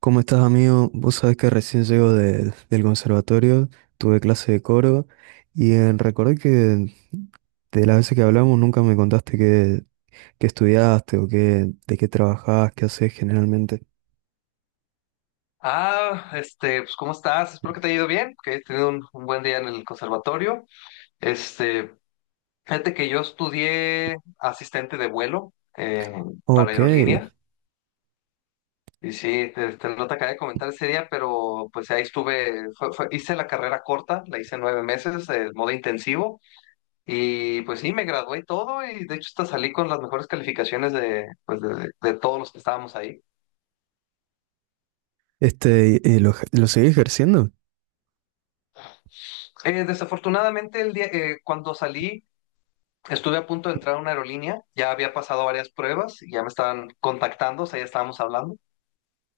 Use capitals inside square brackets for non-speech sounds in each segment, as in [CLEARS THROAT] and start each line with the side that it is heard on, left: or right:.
right: ¿Cómo estás, amigo? Vos sabés que recién llego del conservatorio, tuve clase de coro y recordé que de las veces que hablamos nunca me contaste qué, qué estudiaste o qué, de qué trabajás, qué haces generalmente.
left: Ah, este, pues, ¿cómo estás? Espero que te haya ido bien, que hayas tenido un buen día en el conservatorio. Este, fíjate que yo estudié asistente de vuelo para
right: Ok,
left: aerolínea y sí, no te acabé de comentar ese día, pero pues ahí estuve, hice la carrera corta, la hice 9 meses, el modo intensivo y pues sí, me gradué y todo, y de hecho hasta salí con las mejores calificaciones de, pues, de todos los que estábamos ahí.
right: este, ¿y lo, lo seguís ejerciendo?
left: Desafortunadamente el día, cuando salí... Estuve a punto de entrar a una aerolínea, ya había pasado varias pruebas, y ya me estaban contactando, o sea, ya estábamos hablando,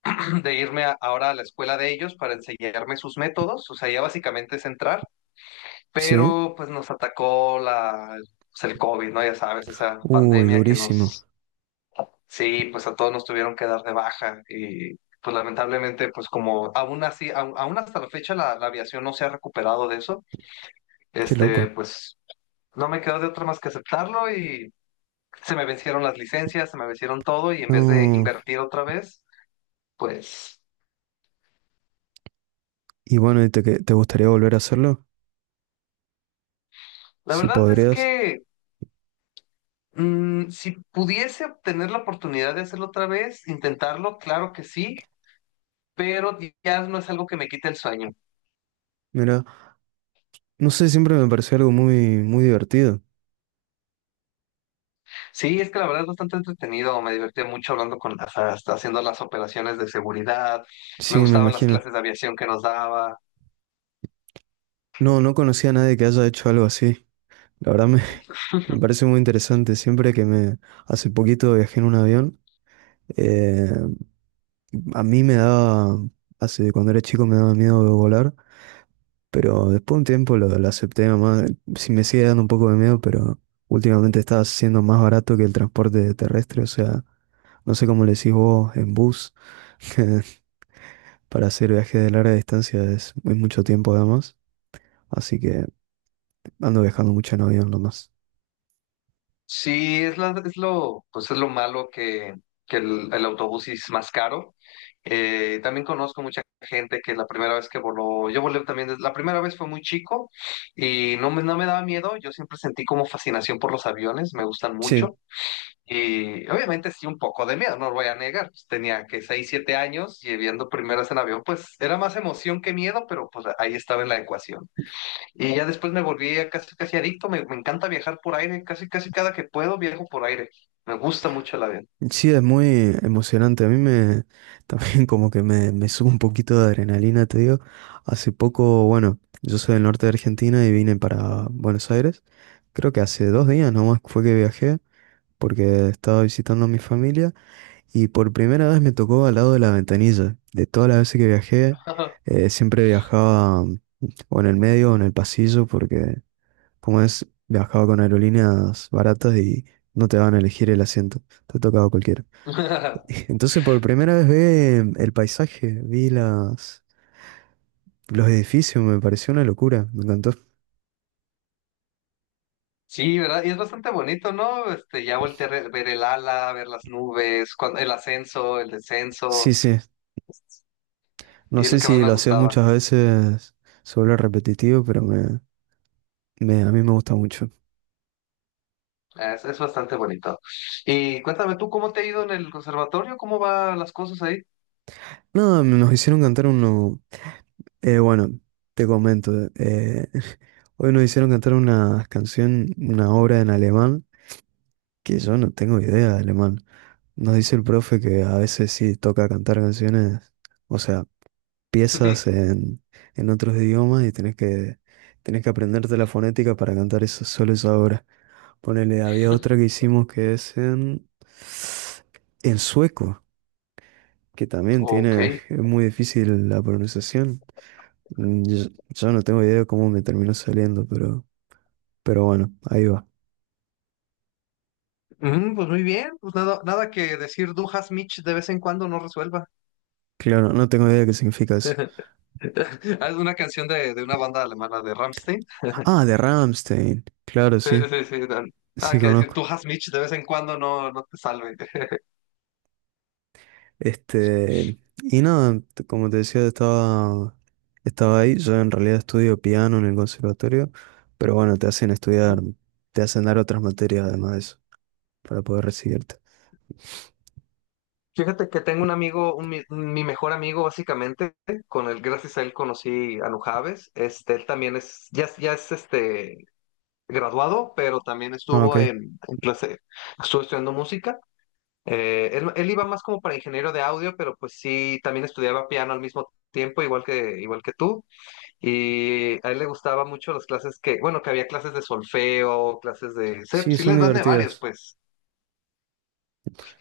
left: [CLEARS THROAT] de ahora a la escuela de ellos para enseñarme sus métodos, o sea, ya básicamente es entrar,
right: Sí.
left: pero pues nos atacó la, pues, el COVID, ¿no? Ya sabes, esa
right: Uy,
left: pandemia que
right: durísimo,
left: nos, sí, pues a todos nos tuvieron que dar de baja, y pues lamentablemente, pues como aún así, aún hasta la fecha la aviación no se ha recuperado de eso,
right: qué
left: este,
right: loco.
left: pues no me quedó de otra más que aceptarlo, y se me vencieron las licencias, se me vencieron todo, y en vez de
right: No,
left: invertir otra vez, pues
right: y bueno, ¿y te, te gustaría volver a hacerlo?
left: la
right: Si
left: verdad es
right: podrías.
left: que si pudiese obtener la oportunidad de hacerlo otra vez, intentarlo, claro que sí, pero ya no es algo que me quite el sueño.
right: Mira, no sé, siempre me pareció algo muy, muy divertido.
left: Sí, es que la verdad es bastante entretenido, me divertí mucho hablando con las, hasta haciendo las operaciones de seguridad, me
right: Sí, me
left: gustaban las
right: imagino.
left: clases de aviación que nos daba.
right: No, no conocía a nadie que haya hecho algo así. La verdad me, [LAUGHS] me parece muy interesante. Siempre que me… Hace poquito viajé en un avión. eh, a mí me daba… Hace, cuando era chico me daba miedo de volar. Pero después de un tiempo lo acepté nomás. Sí me sigue dando un poco de miedo, pero últimamente está siendo más barato que el transporte terrestre. O sea, no sé cómo le decís vos en bus. [LAUGHS] Para hacer viajes de larga distancia es mucho tiempo además. Así que ando viajando mucho en avión nomás.
left: Sí, es, es lo, pues es lo malo que el autobús es más caro. También conozco mucha gente que la primera vez que voló, yo volé también, la primera vez fue muy chico y no me daba miedo, yo siempre sentí como fascinación por los aviones, me gustan
right: Sí,
left: mucho, y obviamente sí un poco de miedo, no lo voy a negar, pues, tenía que 6, 7 años y viendo primeras en avión, pues era más emoción que miedo, pero pues ahí estaba en la ecuación. Y ya después me volví a casi casi adicto, me encanta viajar por aire, casi casi cada que puedo viajo por aire. Me gusta mucho el avión.
right: sí, es muy emocionante. A mí me [LAUGHS] también como que me sube un poquito de adrenalina, te digo. Hace poco, bueno, yo soy del norte de Argentina y vine para Buenos Aires. Creo que hace dos días nomás fue que viajé porque estaba visitando a mi familia y por primera vez me tocó al lado de la ventanilla. De todas las veces que viajé, siempre viajaba o en el medio o en el pasillo porque como es, viajaba con aerolíneas baratas y no te van a elegir el asiento. Te tocaba cualquiera. [LAUGHS]
left: [LAUGHS]
right: Entonces por primera vez vi el paisaje, vi las, los edificios, me pareció una locura, me encantó.
left: Sí, ¿verdad? Y es bastante bonito, ¿no? Este, ya volteé a ver el ala, ver las nubes, el ascenso, el
right: Sí,
left: descenso,
right: sí, no
left: y es lo
right: sé
left: que más
right: si
left: me
right: lo haces
left: gustaba.
right: muchas veces, se vuelve repetitivo, pero me, a mí me gusta mucho.
left: Es bastante bonito. Y cuéntame tú, ¿cómo te ha ido en el conservatorio? ¿Cómo van las cosas ahí?
right: No, nos hicieron cantar uno, bueno, te comento, [LAUGHS] hoy nos hicieron cantar una canción, una obra en alemán, que yo no tengo idea de alemán. Nos dice el profe que a veces sí toca cantar canciones, o sea… piezas
left: [LAUGHS]
right: en otros idiomas y tenés que aprenderte la fonética para cantar eso, solo esa obra. Ponele, había otra que hicimos que es en sueco, que también
left: Ok.
right: tiene, es muy difícil la pronunciación. Yo, yo no tengo idea de cómo me terminó saliendo, pero bueno, ahí va.
left: Mm, pues muy bien, pues nada, nada que decir Dujas Mitch de vez en cuando no resuelva.
right: Claro, no tengo idea de qué significa eso.
left: [LAUGHS] [LAUGHS] Es una canción de una banda alemana de Rammstein. [LAUGHS]
right: Ah, de Rammstein. Claro,
left: Sí,
right: sí,
left: sí, sí. Dan. Ah,
right: sí
left: que decir,
right: conozco.
left: tú has Mitch, de vez en cuando no, no te salve.
right: Este, y nada, como te decía, estaba, estaba ahí. Yo en realidad estudio piano en el conservatorio, pero bueno, te hacen estudiar,
left: [LAUGHS]
right: te hacen dar otras materias además de eso, para poder recibirte.
left: Fíjate que tengo un amigo, un mi mejor amigo básicamente, con el gracias a él conocí a Nujaves. Este, él también es, ya, ya es este graduado, pero también
right: Ah,
left: estuvo
right: ok.
left: en estuvo estudiando música. Él iba más como para ingeniero de audio, pero pues sí, también estudiaba piano al mismo tiempo, igual que tú. Y a él le gustaba mucho las clases que, bueno, que había clases de solfeo, clases de... Sí,
right: Sí,
left: sí
right: son
left: les dan de varios,
right: divertidas.
left: pues.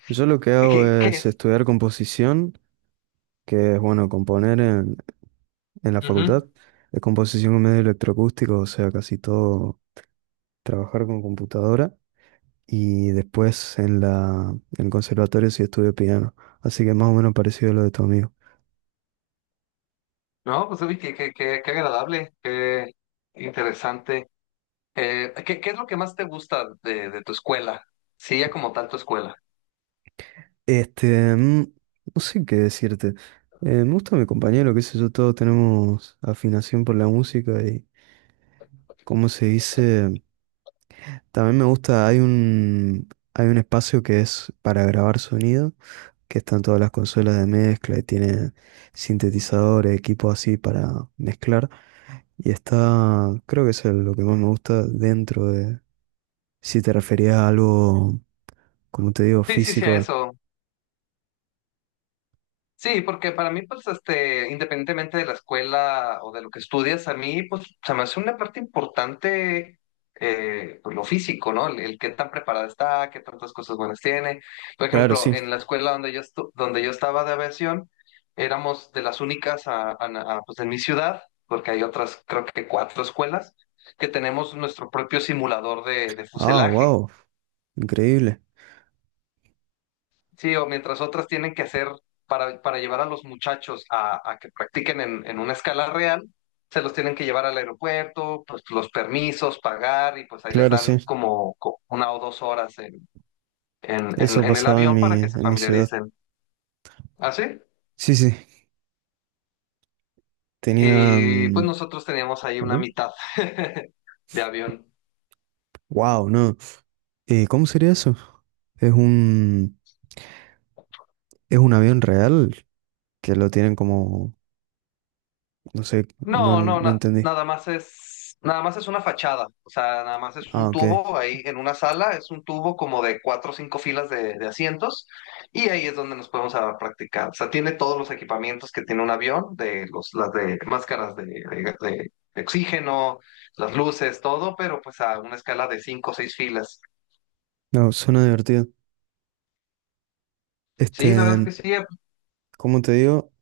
right: Yo lo que
left: ¿Y
right: hago
left: ¿qué, qué
right: es
left: es?
right: estudiar composición, que es bueno, componer en la
left: Ujú.
right: facultad, de composición con medio electroacústico, o sea, casi todo trabajar con computadora. Y después en la, en el conservatorio sí estudié piano. Así que más o menos parecido a lo de tu amigo.
left: No, pues uy, qué agradable, qué interesante. ¿Qué, qué es lo que más te gusta de tu escuela? Sí, ya como tal tu escuela.
right: Este, no sé qué decirte. Me gusta mi compañero, qué sé yo, todos tenemos afinación por la música y, ¿cómo se dice? También me gusta, hay un espacio que es para grabar sonido, que están todas las consolas de mezcla y tiene sintetizadores, equipos así para mezclar. Y está, creo que es lo que más me gusta dentro de, si te referías a algo, como te digo,
left: Sí, sí, sí, a
right: físico.
left: eso. Sí, porque para mí, pues, este, independientemente de la escuela o de lo que estudias, a mí, pues, se me hace una parte importante, pues, lo físico, ¿no? El qué tan preparada está, qué tantas cosas buenas tiene. Por
right: Claro,
left: ejemplo,
right: sí.
left: en la escuela donde yo donde yo estaba de aviación, éramos de las únicas pues, en mi ciudad, porque hay otras, creo que 4 escuelas, que tenemos nuestro propio simulador de
right: Ah,
left: fuselaje.
right: wow. Increíble.
left: Sí, o mientras otras tienen que hacer para llevar a los muchachos a que practiquen en una escala real, se los tienen que llevar al aeropuerto, pues los permisos, pagar, y pues ahí les
right: Claro,
left: dan
right: sí.
left: como, 1 o 2 horas
right: Eso
left: en el
right: pasaba
left: avión para que se
right: en mi ciudad.
left: familiaricen. ¿Así?
right: Sí, sí.
left: Y pues
right: Tenían…
left: nosotros teníamos ahí una
right: Bueno.
left: mitad [LAUGHS] de avión.
right: Wow, no. ¿Cómo sería eso? Es un… Es un avión real que lo tienen como… No sé, no,
left: No, no,
right: no entendí.
left: nada más es, nada más es una fachada, o sea, nada más es
right: Ah,
left: un
right: ok.
left: tubo ahí en una sala, es un tubo como de cuatro o cinco filas de asientos, y ahí es donde nos podemos a practicar. O sea, tiene todos los equipamientos que tiene un avión, de los, las de máscaras de, de oxígeno, las luces, todo, pero pues a una escala de cinco o seis filas.
right: No, suena divertido.
left: Sí, la verdad
right: Este…
left: es que sí,
right: Como te digo,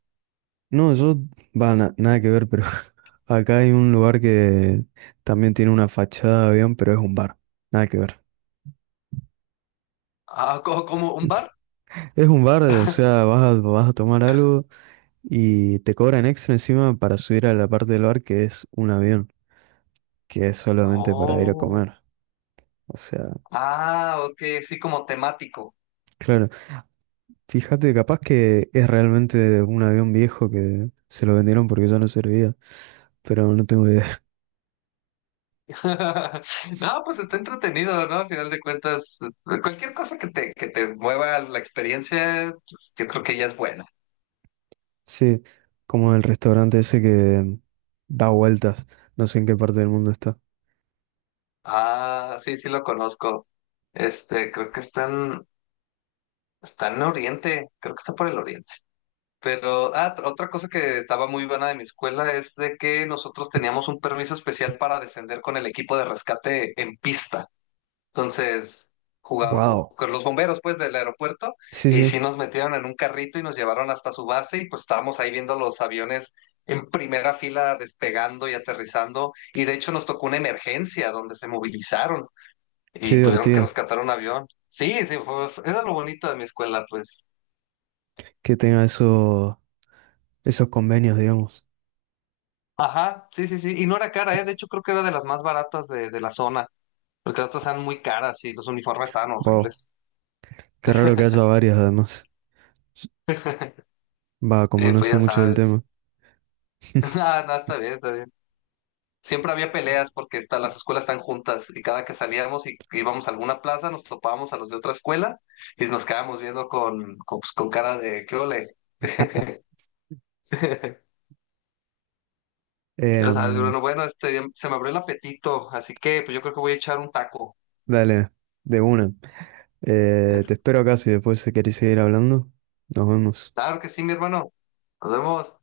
right: no, yo, va, nada que ver, pero [LAUGHS] acá hay un lugar que también tiene una fachada de avión, pero es un bar, nada que ver.
left: ah, como un bar.
right: Es un bar, o sea, vas a, vas a tomar algo y te cobran extra encima para subir a la parte del bar que es un avión, que es solamente para ir a
left: Oh,
right: comer. O sea,
left: ah, ok, sí, como temático.
right: claro, fíjate, capaz que es realmente un avión viejo que se lo vendieron porque ya no servía, pero no tengo idea.
left: [LAUGHS] No, pues está entretenido, ¿no? Al final de cuentas, cualquier cosa que te mueva la experiencia, pues, yo creo que ya es buena.
right: Sí, como el restaurante ese que da vueltas. No sé en qué parte del mundo está.
left: Ah, sí, sí lo conozco. Este, creo que están, están en Oriente, creo que está por el Oriente. Pero, ah, otra cosa que estaba muy buena de mi escuela es de que nosotros teníamos un permiso especial para descender con el equipo de rescate en pista. Entonces, jugaba,
right: Wow.
left: con los bomberos, pues, del aeropuerto,
right: Sí,
left: y sí
right: sí,
left: nos metieron en un carrito y nos llevaron hasta su base, y pues estábamos ahí viendo los aviones en primera fila despegando y aterrizando, y de hecho nos tocó una emergencia donde se movilizaron
right: qué
left: y tuvieron que
right: divertido
left: rescatar un avión. Sí, sí, era lo bonito de mi escuela, pues.
right: que tenga eso, esos convenios, digamos.
left: Ajá, sí, sí, sí, y no era cara, ¿eh? De hecho, creo que era de las más baratas de la zona, porque las otras eran muy caras y los uniformes estaban
right: Wow.
left: horribles.
right: Qué raro que haya varias, además. Va, como
left: Sí,
right: no
left: pues
right: sé
left: ya
right: mucho del
left: sabes.
right: tema.
left: [LAUGHS] Nada, nada, está bien, está bien. Siempre había peleas porque las escuelas están juntas y cada que salíamos y íbamos a alguna plaza nos topábamos a los de otra escuela y nos quedábamos viendo con, pues, con cara de ¿qué ole? [LAUGHS] O sea,
right: Em,
left: bueno, bueno, este, se me abrió el apetito, así que pues yo creo que voy a echar un taco.
right: dale, de una. Te espero acá si después querés seguir hablando. Nos vemos.
left: Claro que sí, mi hermano. Nos vemos.